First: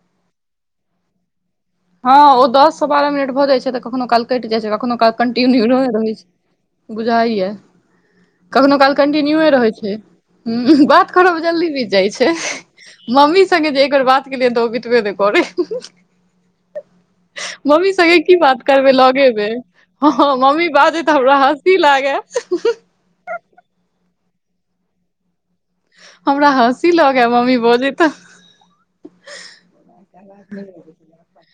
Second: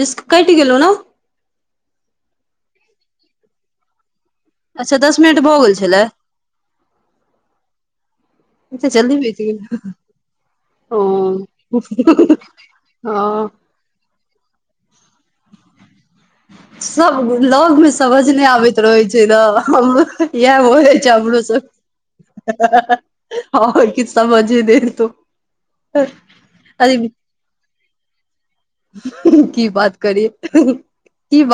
Disc cat गेलौ नै। हां ओ दस से बारह मिनट भऽ जाय छै तऽ कखनो काल कैट जाय छै अच्छा कखनो काल दस मिनट भऽ कन्टिन्यू गेल रहे छलै रहै छै बुझाय या। कखनो एते काल जल्दी बीत कन्टिन्यूए रहै गेल छै ह्म्म ओ बात करब जल्दी बीत जाय छै। मम्मी हँ संगे जे एक बेर बात केलियैन तऽ ओ बीतबे नै करै। सब लग मे मम्मी संगे समझ की नहि बात आबैत करबे रहै छै लगे ने मे, हमरो हां इएह मम्मी होइ बाजे छै त हमरा हँसी ई लागै। हां किछ समझे नै एतौ। हमरा हँसी अरे लगे मम्मी बजे तऽ। की बात करिये।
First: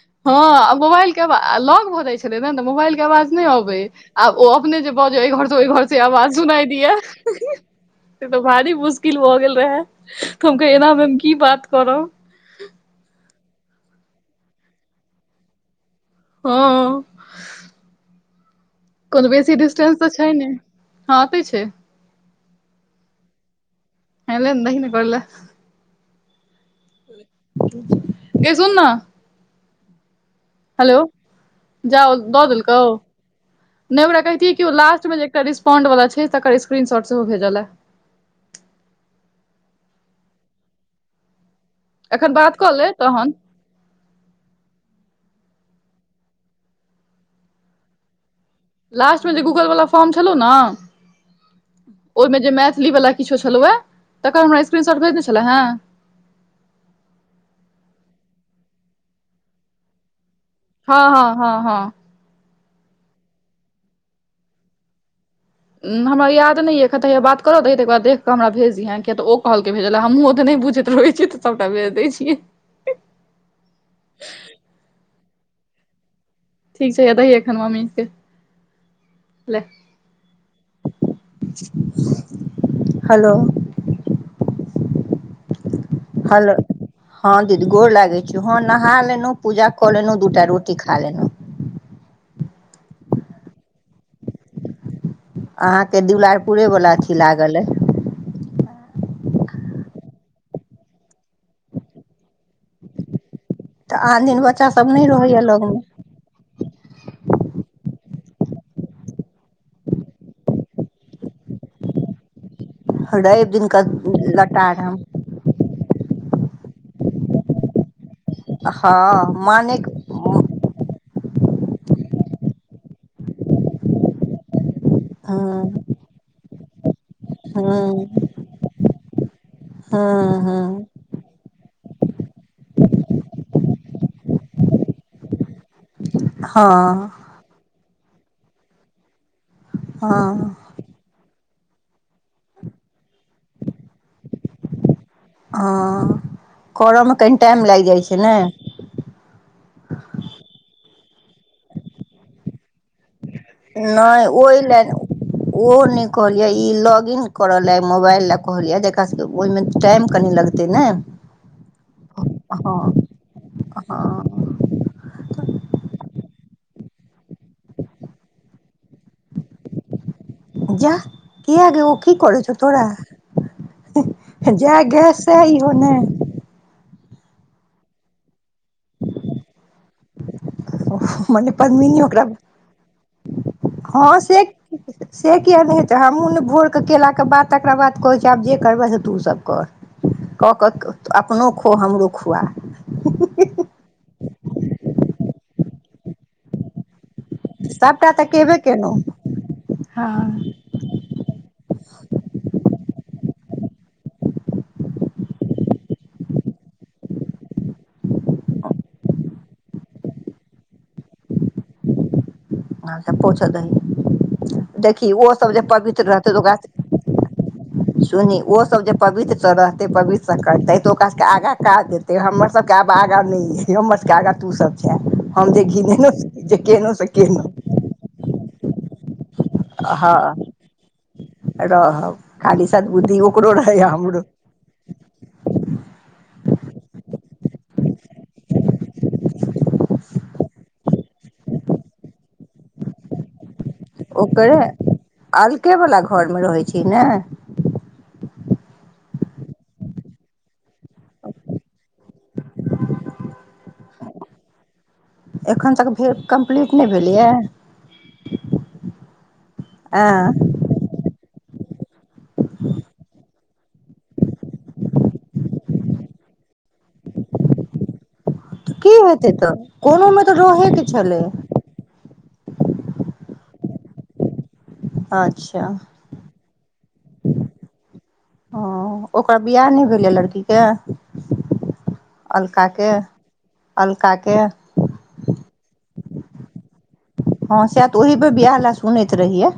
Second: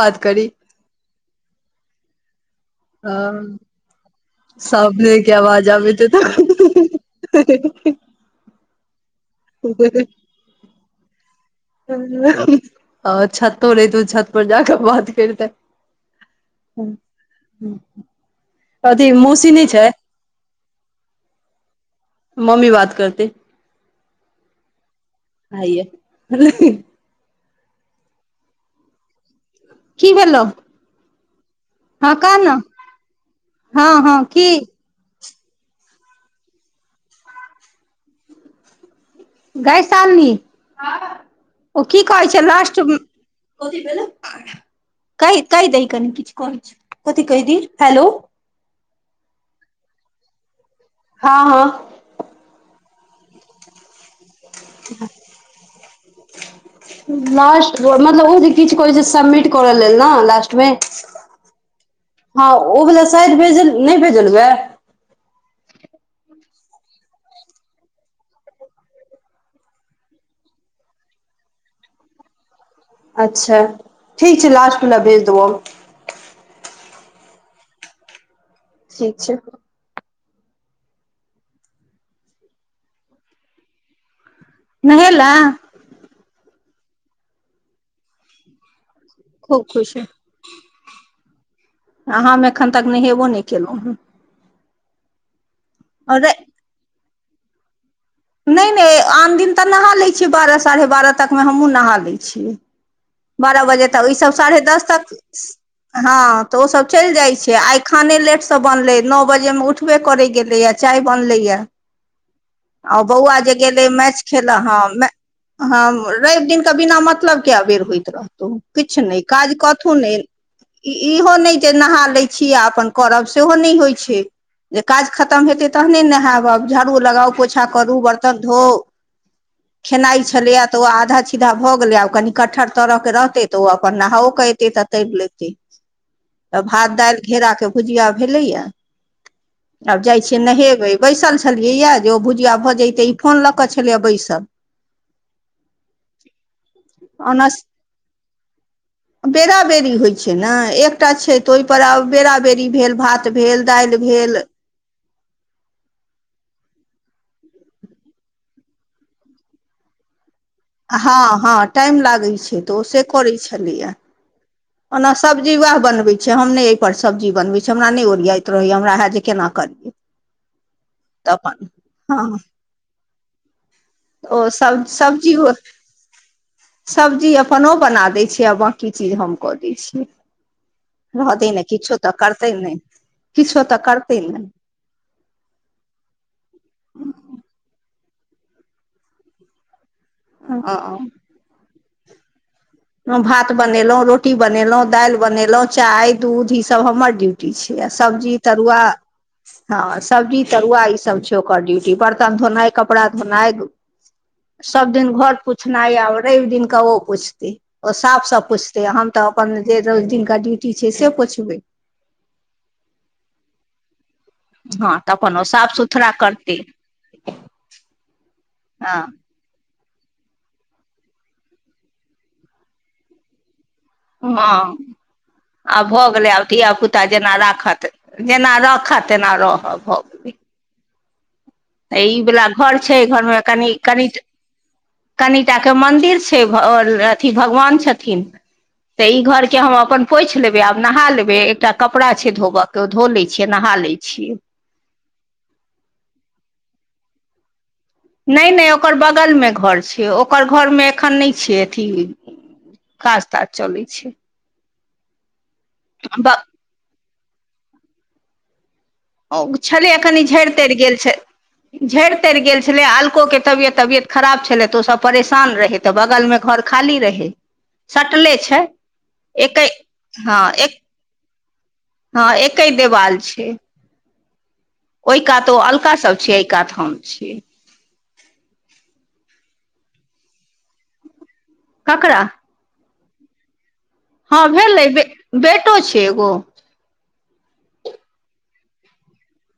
बात हां करी आ मुबाएल के अवा आ लग भऽ जाय छलै नै तऽ मुबाएल के अवाज नै हँ अबै। आ ओ अपने जे सामने बाजे ए के घर से ओय आवाज घर से आबैत हेतौ अवाज सुनाए दिया से ते भारी मुस किल भऽ गेल रहै त हम कहि एना मे हम की बात करब आ छतो रहै ते उ छत पर जाके बात कैरते। हां। अथी कोनो मौसी बेसी नहि डिस्टेंस तऽ छै नै हां एतै छै। मम्मी बात करतै। हेले ने दहि नै गोर ले हैया हेले ने गे। गे सुन ना। की भेलौ। हेलो हँ जाउ कह दऽ ने देलकौ हँ नै ओकरा हँ की कहतियै कि ओ लास्ट मे जे के रिस्पोंड वला छै, तकर स्क्रीनशॉट सेहो भेजालै। गै शालनी, हां। ओ की कहै एखन छै बात कऽ लास्ट ले उम्म तहन [unintelligible] कही कैह दहि कनि किछ कहै छो, कथी कैह दी हेलौ। लास्ट मे जे गूगल वला फॉर्म छलौ नै। हां-हां। ली वला किछो छलौ ए। तकर हमरा स्क्रीनशॉट भेजने छले हेँ लास्ट मतलब उ जे किछ कहै छै सबमिट करऽ लेल ना लास्ट मे हां-हां-हां-हां। उ बला शायद भेजे नै भेजल वाए। उम्म हमरा याद नै या एखन ते हे या बात करे दहि तै के बाद देख क हमरा भेज दिहा किया तऽ ओ कहलके भेजैले हमु ओतने बु झेत रहै छी तऽ सबटा भेज दै छी। अच्छा, ठीक छै लास्टवला भेज देबौ। ठीक छै हे या दहि एखन मम्मी के। ठीक छै। ले हेलो। नहैला। हेलो हां दीदी गोर लागै छीयो, हां नहा लेलु, खूब पूजा कऽ खुश ह लेलु दूटा रो टी खा लेलु। आ हम एखन तक नहेबो नहि केलहुँ हेँ अहाँके दुलारपुरेवला अथी लागल अइ नहि नहि आन दिन तऽ नहा लैत छियै बारह साढ़े बारह तकमे हमहूँ नहा लैत छियै। बारह बजे तऽ तक ई आन सब दिन साढ़े बच्चा दस सब तक नहि रहैया लगमे हँ तऽ ओ सब चलि जाइ छै आई खाने लेटसँ बनलै नओ बजेमे उठबे करै गेलैए चाय बनलैए आ ओ बौआ रवि जे दिन के गेलै मैच खेलऽ हँ लटार हम मै हं रवि दिन क बिना मतलब के अबेर होइत रहतौ हँ किछु नहि काज मानेक कथु नहि हूँ इइ इहो नहि जे नहा लैत छी आ अपन करब सेहो नहि होइ छै जे काज खतम हेतै हूँ तहने नहैब अब। डू लगाउ, पोंछा करूं, हूँ बरतन धोऊ, खेनाई छलैए तो ओ हूँ आधा छि धा भऽ गेलै आब कनि कठहर तरह के रहतै तऽ ओ अपन नहाओ के एतै तऽ तरि लेतै तऽ भात हँ दालि घेराके भुजिया भेलैए आब जाइ छियै हँ नहेबै बैसल छे छलियैए जे ओ भुजिया भऽ जइतै ई फोन लऽ कऽ छलैए बैसल ओ करयमे कनि ओना टाइम लागि जाइ छै ने। छैने एकटा छै तऽ ओहि पर आब बेरा बेरी भेल भात भेल दालि नहि भेल ओहि ले ओ नहि कहलियै ई लॉग-इन करऽ ले ई मोबाइल लए कहलियए जे एकरा सबके ओहिमे टाइम कनी लग हँ हँ टाइम लागै छै तऽ हँ ओ से करै छलैये हँ ओना सब्जी उएह बनबै छै हम नहि एहिपर सब्जी बनबै छीै हमरा नहि ओरियाइत रहैए हमरा हैत जे केना करियै। जा तऽ अपन कियै गै ओ की हँ करइ छौ तोरा? ओ हेह जैह सब गैस सब्जी सैह इहो नै सब्जी अपन ओ बना दैत छैै आ बाँकी चीज हम कऽ दैत छियै ओ मने रहतै ने किछो पद्मीनी तऽ ओकरा करतै नहि किछो तऽ करतै हँ ने से से किए नहि हेतै हमहूँ ने भोरके केलाके बाद तकरा बाद कहै छीयै आब जे करबैं से तू सब कर कऽ कऽ अपनो खो हमरो खुआ हम भात बनेलहुँ रोटी बनेलहुँ दालि बनेलहुँ चाय, दूध ईसभ हमर ड्यूटी छै आ सभटा तऽ सब्जी, केबे तरुआ केलहुँ हँ सब्जी तरुआ ई सब छै छै ओकर ड्यूटी बर्तन धोनाइ, कपड़ा धोनाइ सब दिन घर पोछनाइ आ रवि दिन क ओ पोछतइ ओ साफसँ पोछतै आ हम तऽ अपन जे रोज दिनका ड्यूटी छै से पोछबै आंचछा पोछ दही हँ देखही तऽ ओ अपन सब जे साफ पवित्र सुथरा रहतै तऽ ओकरा करतै सब सुनही ओ सब जे हँ पवित्रस रहतै पवित्रस करतै तो ओकरा सबके आगा काज देतै हमर सब के आब आगा नै ऐ। हमर सबके आगा तू हँ सब छैं हम जे आब भऽ घिनेलहुँ गेलै आब जे धिया केनउं पुता से जेना केनउं राखत जेना रखत तेना रहब भऽ हँ गेलइ। तो रहब ई वला खाली घर छै सदबुद्धि घर मे ओकरो कनि रहै कनि हमरो टा कनि टा के मंन्दिर छै छै ओ अथी भगवान छथिन तऽ ई घरके हम अपन पोछि लेबै आब नहा लेबै एकटा कपड़ा छै धोब के ओ धो लै छियै ना ओकरे अलकेवला घरमे रहै छी ने? नहि नहि ओकर बगलमे घर छै ओकर घरमे एखन नहि छै अथी काज ताज चलै छै एखन तक भे कम्प्लीट नहि भेलैए? ओ छलैये कनि झड़ि तरि गेल छै झड़ि तरि गेल छलै आ अलकोके तबियत तबियत खराब छलै तऽ ओसभ परेशान रहै तऽ बगलमे घर खाली रहै, सटले छै। तऽ की हेतै तऽ, एके कोनो में तऽ हँ एक रहेके छलै। हँ, एके देवाल छै। ओहि कात ओ अच्छा अलका सभ छियै, एहि कात हम छियै। ह ओकर वियाह नहि भेलए लड़कीके। ककरा अलकाके। हँ भेलै बे, बेटो छै एगो। हँ सेह तऽ ओहिबे बियाह लए सुनैत रहियै।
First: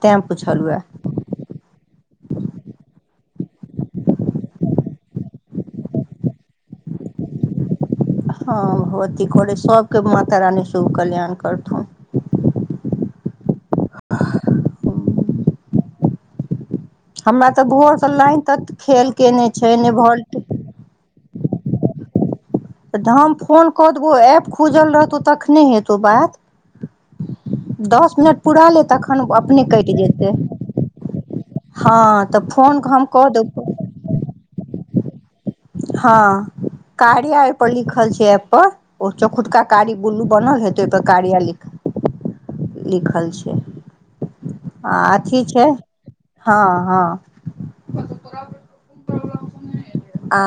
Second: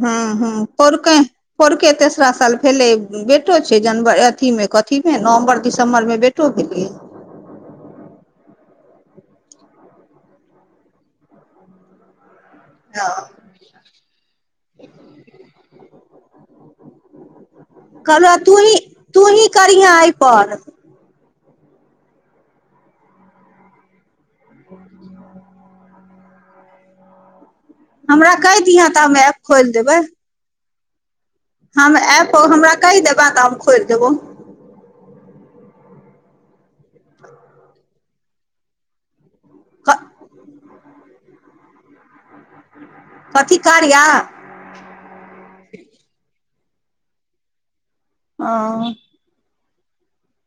हूं, तैं हूं पुछलहुए पौंरके, पौंरके तै। दोसरा साल भेलै, बेटो छै जनवर अथी में, कथीमें नवम्बर-दिसम्बरमें बेटो भेलै। [unintelligible] हँ भगवती करै, सभके माता रानी शुभ कल्याण करथुन। हँ। [inaudible] हमरा तऽ भोर से कहलहुँ लाइन तत्त तूही खेल तूही कने छै, करिहेँ ने भौलटे। एहिपर तऽ हम फोन कऽ देबौ, ऐप खुजल रहतौ तखने हेतौ बात। दस हमरा मिनट कहि पूरा ले दिहेँ तऽ हम तखन ऐप अपने खोलि कटि देबै जेतै। हम हँ तऽ ऐपओ, हमरा फोन कहि हम कऽ देबै तऽ हम खोलि देब देबौ। हँ, कार्या ओय पर लिखल छै, एप पर। चौखुटका क कारी-बुल्लू बनल हेतै, ओहिपर कार्या लि। कथी कार्या। आ अथी छै, हँ हँ। ओऽ। आ।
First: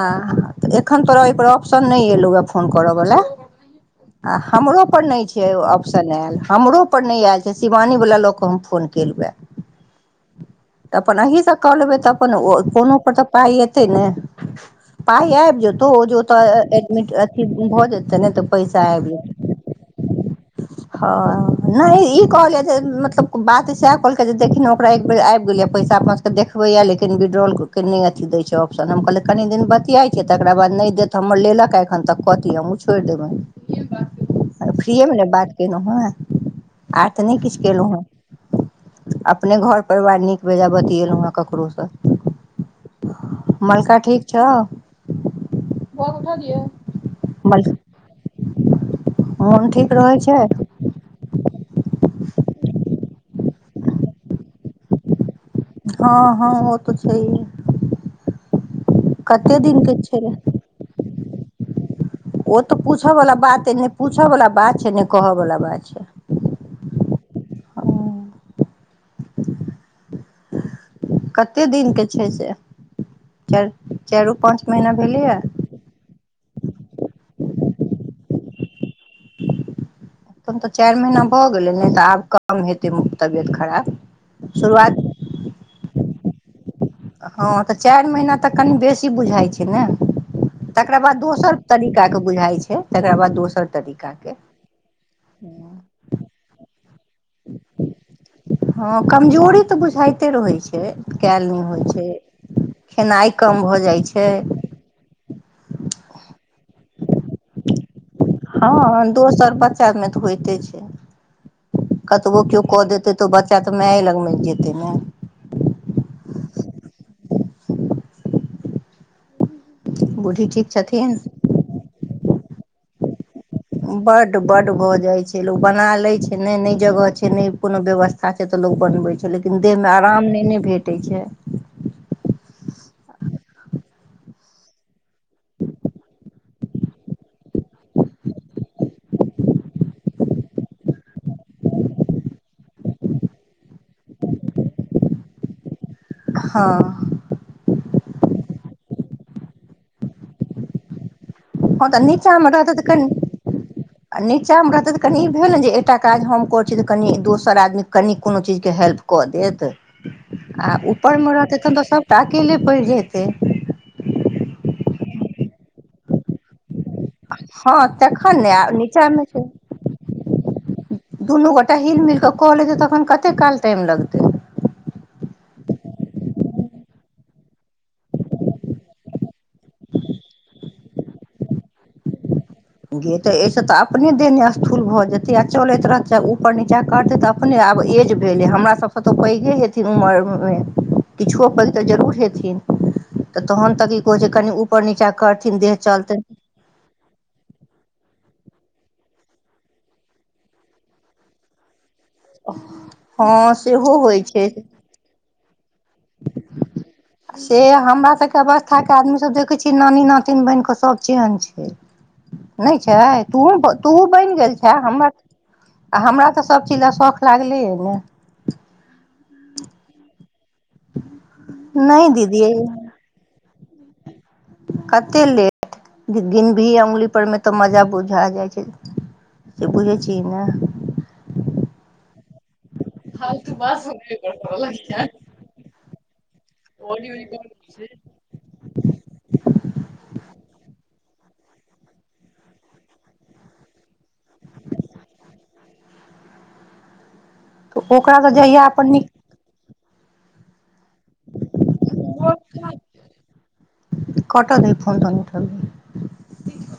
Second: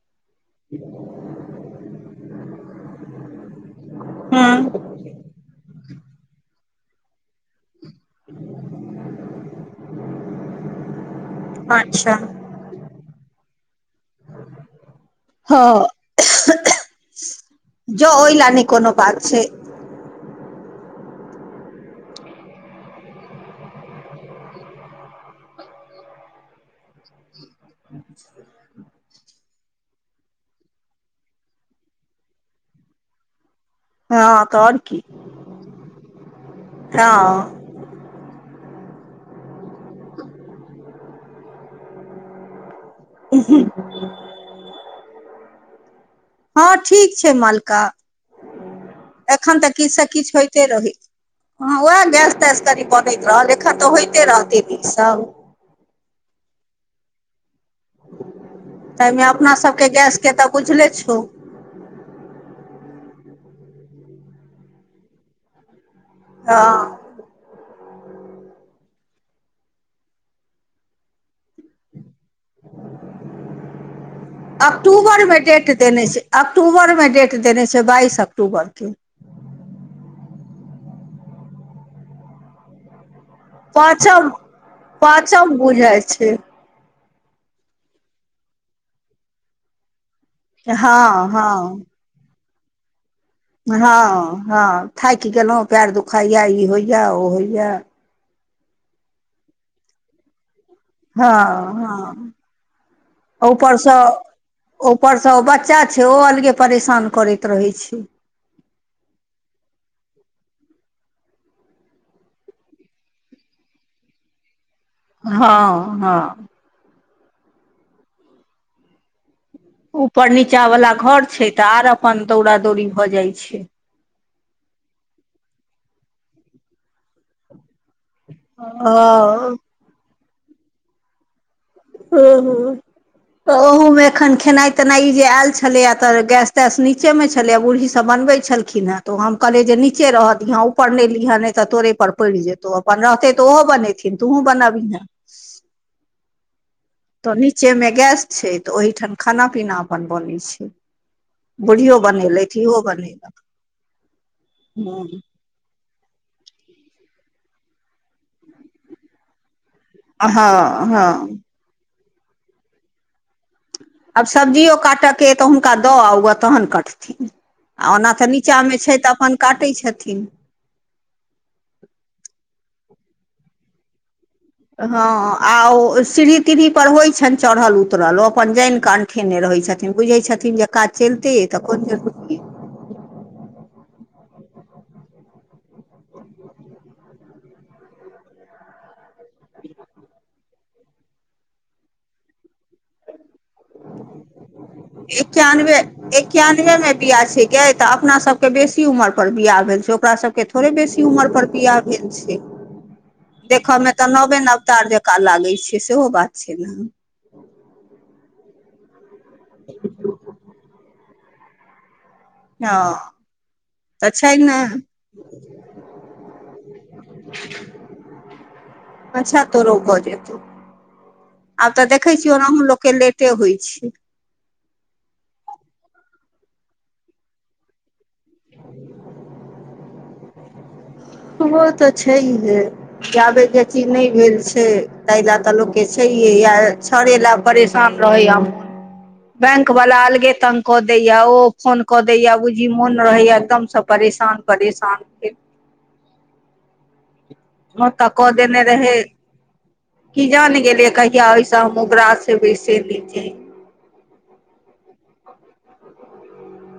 एखन तोरा ओयपर ऑप्शन नहि एलहुए फोन करऽ वाला आ हमरो हूँ पर नहि। छै ऑप्शन आयल, हमरो पर नहि आयल छै, शिवानीवला लँ के हम फोन केलू हें। त अपन अहीसँ कऽ लेबै तऽ अच्छा अपन कोनो पर तऽ पाइ एतै ने। [inaudible] पाइ आबि जेतौ, हँ ओ जो ओतऽ एडमिट अथी भऽ जँ जेतै ने ओहि तऽ लए नहि पैसा कोनो आबि बात जेतै। [unintelligible] हँ नहि ई कहलियै, जे मतलब बात सएह कहलकै जे देखिन ने ओकरा एक बेर आबि गेलै। पैसा अपना सबके देखबैय लेकिन विड्रॉल के अथि दै छै ऑप्शन, हम कहल। कनि दिन बतियाइ छीयै, तकरा बाद नहि देत हमर लेलक एखन तक कथि, हमूँ छोड़ि देबैन। हँ तऽ आऔर की। केलहुँ हेँ, आर तऽ नहि किछु हँ केलहु हेँ। अपने घर परिवार नीक- बेजाय बतिएलहुँ हेँ, ककरोसँ। मलका ठीक छौ। हँ ठीक छै मल मलका, एखन मोन तऽ किछ ठीक से रहै किछ छै होइत। ते रहै। हँ उएह गैस-तैस कनि बनैत रहल, एखन तऽ होइते रहते ने ई सब। हँ हँ ओ तऽ छैए। तइमें अपना दिन सबके गैस के छै तऽ बुझले छौ। ओ तऽ पूछअ वला बात छै, ने पूछअ वाला बात छै नहि कहय बला बात छै। हँ कते दिन के। छै से, चाइर, चाइरो पाँच महीना भेलैए। अक्टूबर मे डेट देने छैय बाइस अक्टूबर के। तब तऽ चाइर महीना भऽ गेलै नै तऽ आब कम हेतै। तबियत खराब पाँचम शुरुआत पाँचम बुझाइ छै हँ तऽ चाइर महीना तक कनि बेसी बुझाइ छैय ने। तकरा बाद हँ दोसर हँ तरीका के बुझाइ छैय। हँ हँ थाइक गेलहुँ पएर दुखाइए ई होइए ओ होइए। हँ कमजोरी तऽ बुझाइते रहैत छैय। हँ हँ। खेनाइ कम भऽ ऊपरसँ जाइ छै ऊपरसँ उ बच्चा सेहो अलगे परेशान करैत रहै छैय। हँ दोसर बच्चामे तऽ होइते छैय। कतवो क्यो कऽ देते तो बच्चा तऽ मैंए लगमे जेते ने। हँ हँ। ऊपर बूढ़ी नीचा ठीक वाला छथिन घर छैय तऽ आर अपन दौरा दौरी भऽ जाय छैय। बड्ड बड भऽ जाइत छैय लोक बना लैत छैय नै नै जगह छैय नै कोनो व्यवस्था छैय तऽ लोक बनबै छैय लेकिन देहमे आराम नहि ने भेटै छैय। ह ह। तऽ ओहमे एखन खेनाइ तेनाई जे आयल छलैय तऽ गैस तैस नीचे मे छलै बूढ़ी सब ब बनबे छलखिन हे तो हम कहले जे नीचे रह दीहे ऊपर ने लीहे नहि तऽ तोरे पर पड़ि जेतौ अपन रह। तऽ ओहो बनेथिन तूहूँ बनबयें। हँ। तऽ नीचेमे गैस छैय तऽ ओहीठाम खाना पीना अपन बनैत छैय। हँ तऽ नीचामे रहतै तऽ कनि नीचामे रहतै तऽ कनि हँ भेल ने जे एकटा काज हम करै छी तऽ कनि दोसर आदमी कनि कोनो चीजके हेल्प कऽ देत। आ हँ ऊपरमे हँ रहतै तखन तऽ सभटा अकेले पैड़ जेतै। आब सब्जियो काटयके तऽ हुनका दऽ आ ओ तखन कटतै। हँ आ ओना तऽ तखन ने नीचामे आ छैय तऽ नीचाँमे अपन छै काटै छथिन। दुनू गोटा हिल मिल कऽ लेते तखन कते काल टाइम लगतै। हँ आ ओ सीढ़ी तीढ़ी पर होइ छनि चढ़ल उतरल ओ अपन जानि क अंठेने रह होइ छथिन बुझै छथिन जे काज चलते तऽ कोन जरूरी। ने स्थूल भऽ जेतै आ चलैत रहत ऊपर नीचाँ करतै तऽ अपने आब एज भेलै हमरा सब कतहु पैघे हेथिन उमरमे किछुओ पैघ तऽ जरूर हेथिन। तऽ तहन तऽ की कहै छैय कनि ऊपर नीचाँ करथिन देह चलतै। के त अपना सब के बेसी उमर पर बियाह भेल छैय, ओकरा सब के थोड़े बेसी उमर पर बियाह हँ [unintelligible] देखऽ में सेहो तऽ होइ नवे छै नवतार जकाँ लागे छैय। से हमरा सबके बस कथा के आदमी सब देखे छियै नानी नातिन बन क सब चेन छैय। ने हँ छैय तो तऽ छै बनि गेल ने छ हमर आ हमरा तऽ सभचीज लए शौख लागलैए ने अच्छा तोरो भ जेतौ आब तऽ नहि देखे छियौ दीदी ओनाहु लो के लेटे होइ [inaudible] कतेक लेट गिन भी अंगुलीपरमे तऽ मजा बुझा जाइ छैय। से बुझै छिये ने। ओ तऽ छैय हे। जाबे फालतू जे बात चीज नहि सुनबे भेल करऽ लगै छै छैयताहि लए तऽ लोकके छैेय आ ऑडियो छड़े ल रिकॉर्ड होइ छै परेशान [unintelligible] बैंक अले तंग क दैए, ओ फोन कऽ दैए, बुझी मोन रहैए एकदमसँ परेशान- परेशान भेल। ओ तऽ ओकरा कऽ देने जहिया अपन रहे नीक की जान गेलियै कहिया स्कु कहिया हम उगरासग हेबै से नही कैह।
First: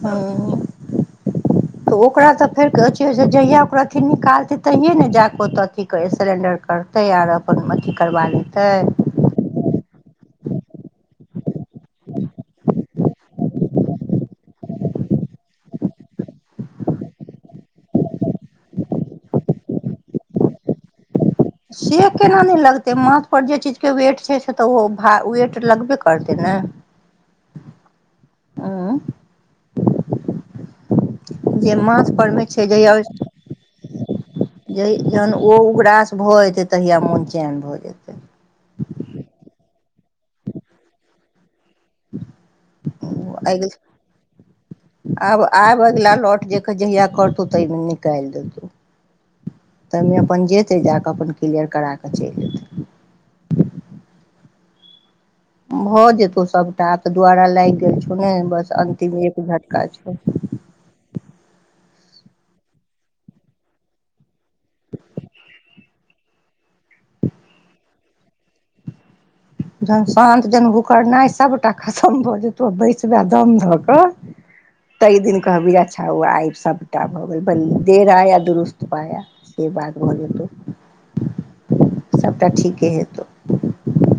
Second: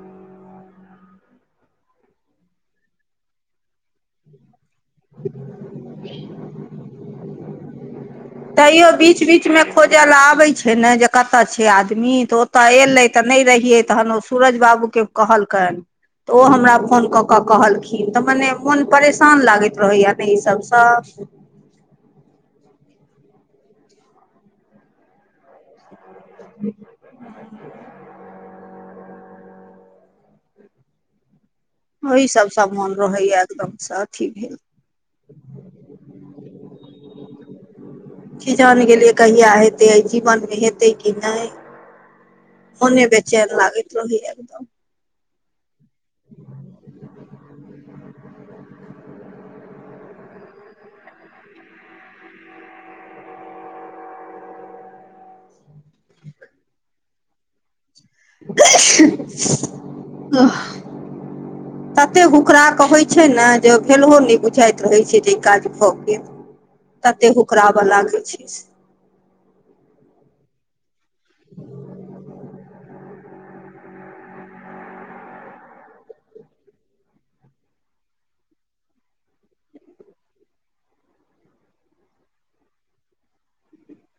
हम तऽ ओकरा तऽ फेर जहिया ओकरा अथि निकालते। तहिए ने जाकऽ ओतऽ अथी कर सिलेण्डर करतै, आर अपन अथी करबा लेतै। मे [unintelligible] ल आबे छै ने, जे कतऽ छै आदमी! तऽओतऽ एलै तऽ नहि रहियै, तहन ओ सूरज बाबू कहलकैन तऽ ओ हमरा फोन क के कहलखिन, तऽ मने मोन परेशान लागेत रहैया त ई सबसँ से केना नहि लगतै, माथ परर जे चीजके वेट छै, से तऽ ओ वेट लगबे कर आइ त ने, उ जे माछ ओहि पर मे नै सबसँ मोन छै, रहैया एकदमसँ अथी भेल जहन ओ उगरास भ जेतै, तहिया मोन चैन भऽ जेतै। की जान गेलियै कहिया हेतै, अइ जीवन मे हेतै कि नै? मोने बेचैन आगि लागैत रहै ह एकदम! आब आब अगिला लौट ज क जहिया करतौ, ताहिमे निकालि देतौ। तऽ ओहिमे अपन जेतै, जा कऽ अपन क्लियर करा कऽ चलि जेयतै। [unintelligible] भऽ जेतौ सभटा, तऽ दुआरा लागि गेल छौ। सु ने बस अन्तिम एक झटका छो। तते हुकरा के होैइ छै ने, जे भेलहो नहि बुझाइत रहै छै जे ई काज भऽ गेल। ततेक हुकरावलागे छै। जहन शान्त जहन हुकरनाइ पूरा दम ध क। तहि दिन कहबी, अच्छा! ओ आइ सबटा भऽ गेल, बंद देर आया दुरुस्त पया। बात भऽ जेतौ। [unintelligible] सभटा ठीके हेतौ [inaudible]